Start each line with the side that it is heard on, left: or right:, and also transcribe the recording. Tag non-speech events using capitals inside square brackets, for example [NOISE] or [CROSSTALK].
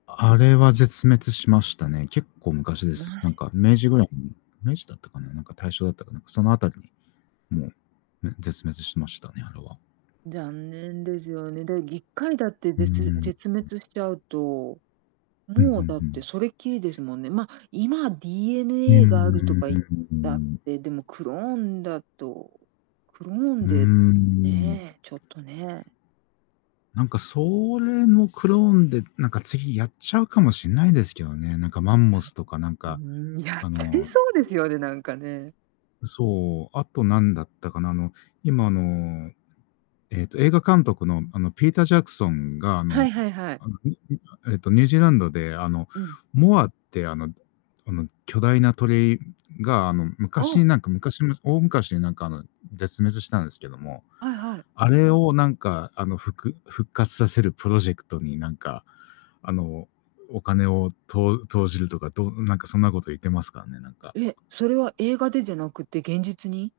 left: あれは絶滅しましたね。結構昔です。
right: ま。
left: なんか、明治ぐらいに。明治だったかな、なんか大正だったかな、その辺りに、もう、め絶滅しましたね、あれは。
right: 残念ですよね。で、1回だって、
left: うーん、
right: ぜつ
left: うん。
right: 絶滅しちゃうと、
left: うんうん
right: もう、だっ
left: う
right: て、
left: ん。
right: それっきりですもんね。まあ、今
left: うー
right: DNA があるとか言ったっ
left: ん。[UNINTELLIGIBLE]
right: て、でもクローンだと、クロー
left: う
right: ン
left: ー
right: で、
left: ん。
right: ねえ、ちょっとね。
left: なんか、それもクローンで、なんか、次やっちゃうかもしんないですけどね。なんか、マンモスとかなん
right: いや、
left: か、
right: うーん、やっ
left: あ
right: ちゃい
left: の
right: そうです
left: [UNINTELLIGIBLE]
right: よね、なんかね。
left: そう。後なんだったかな。あの、今、あの、ええと、映画監督の、あの、ピーター・ジャクソンが、あ
right: は
left: の、
right: いはいはい。
left: あの、[UNINTELLIGIBLE] えっと、ニュージーランドで、あの、
right: うん。
left: モアって、あの、あの、巨大な鳥が、あの、
right: お
left: 昔、
right: お。
left: なんか、昔の大昔に、なんか、あの、絶滅したんですけども、
right: はいはい。
left: あれを、なんか、あの、ふく復活させるプロジェクトに、なんか、あの、お金をとう投じるとか、どなんか、そんな事言ってますからね、なんか。
right: え？それは映画でじゃなくて現実に？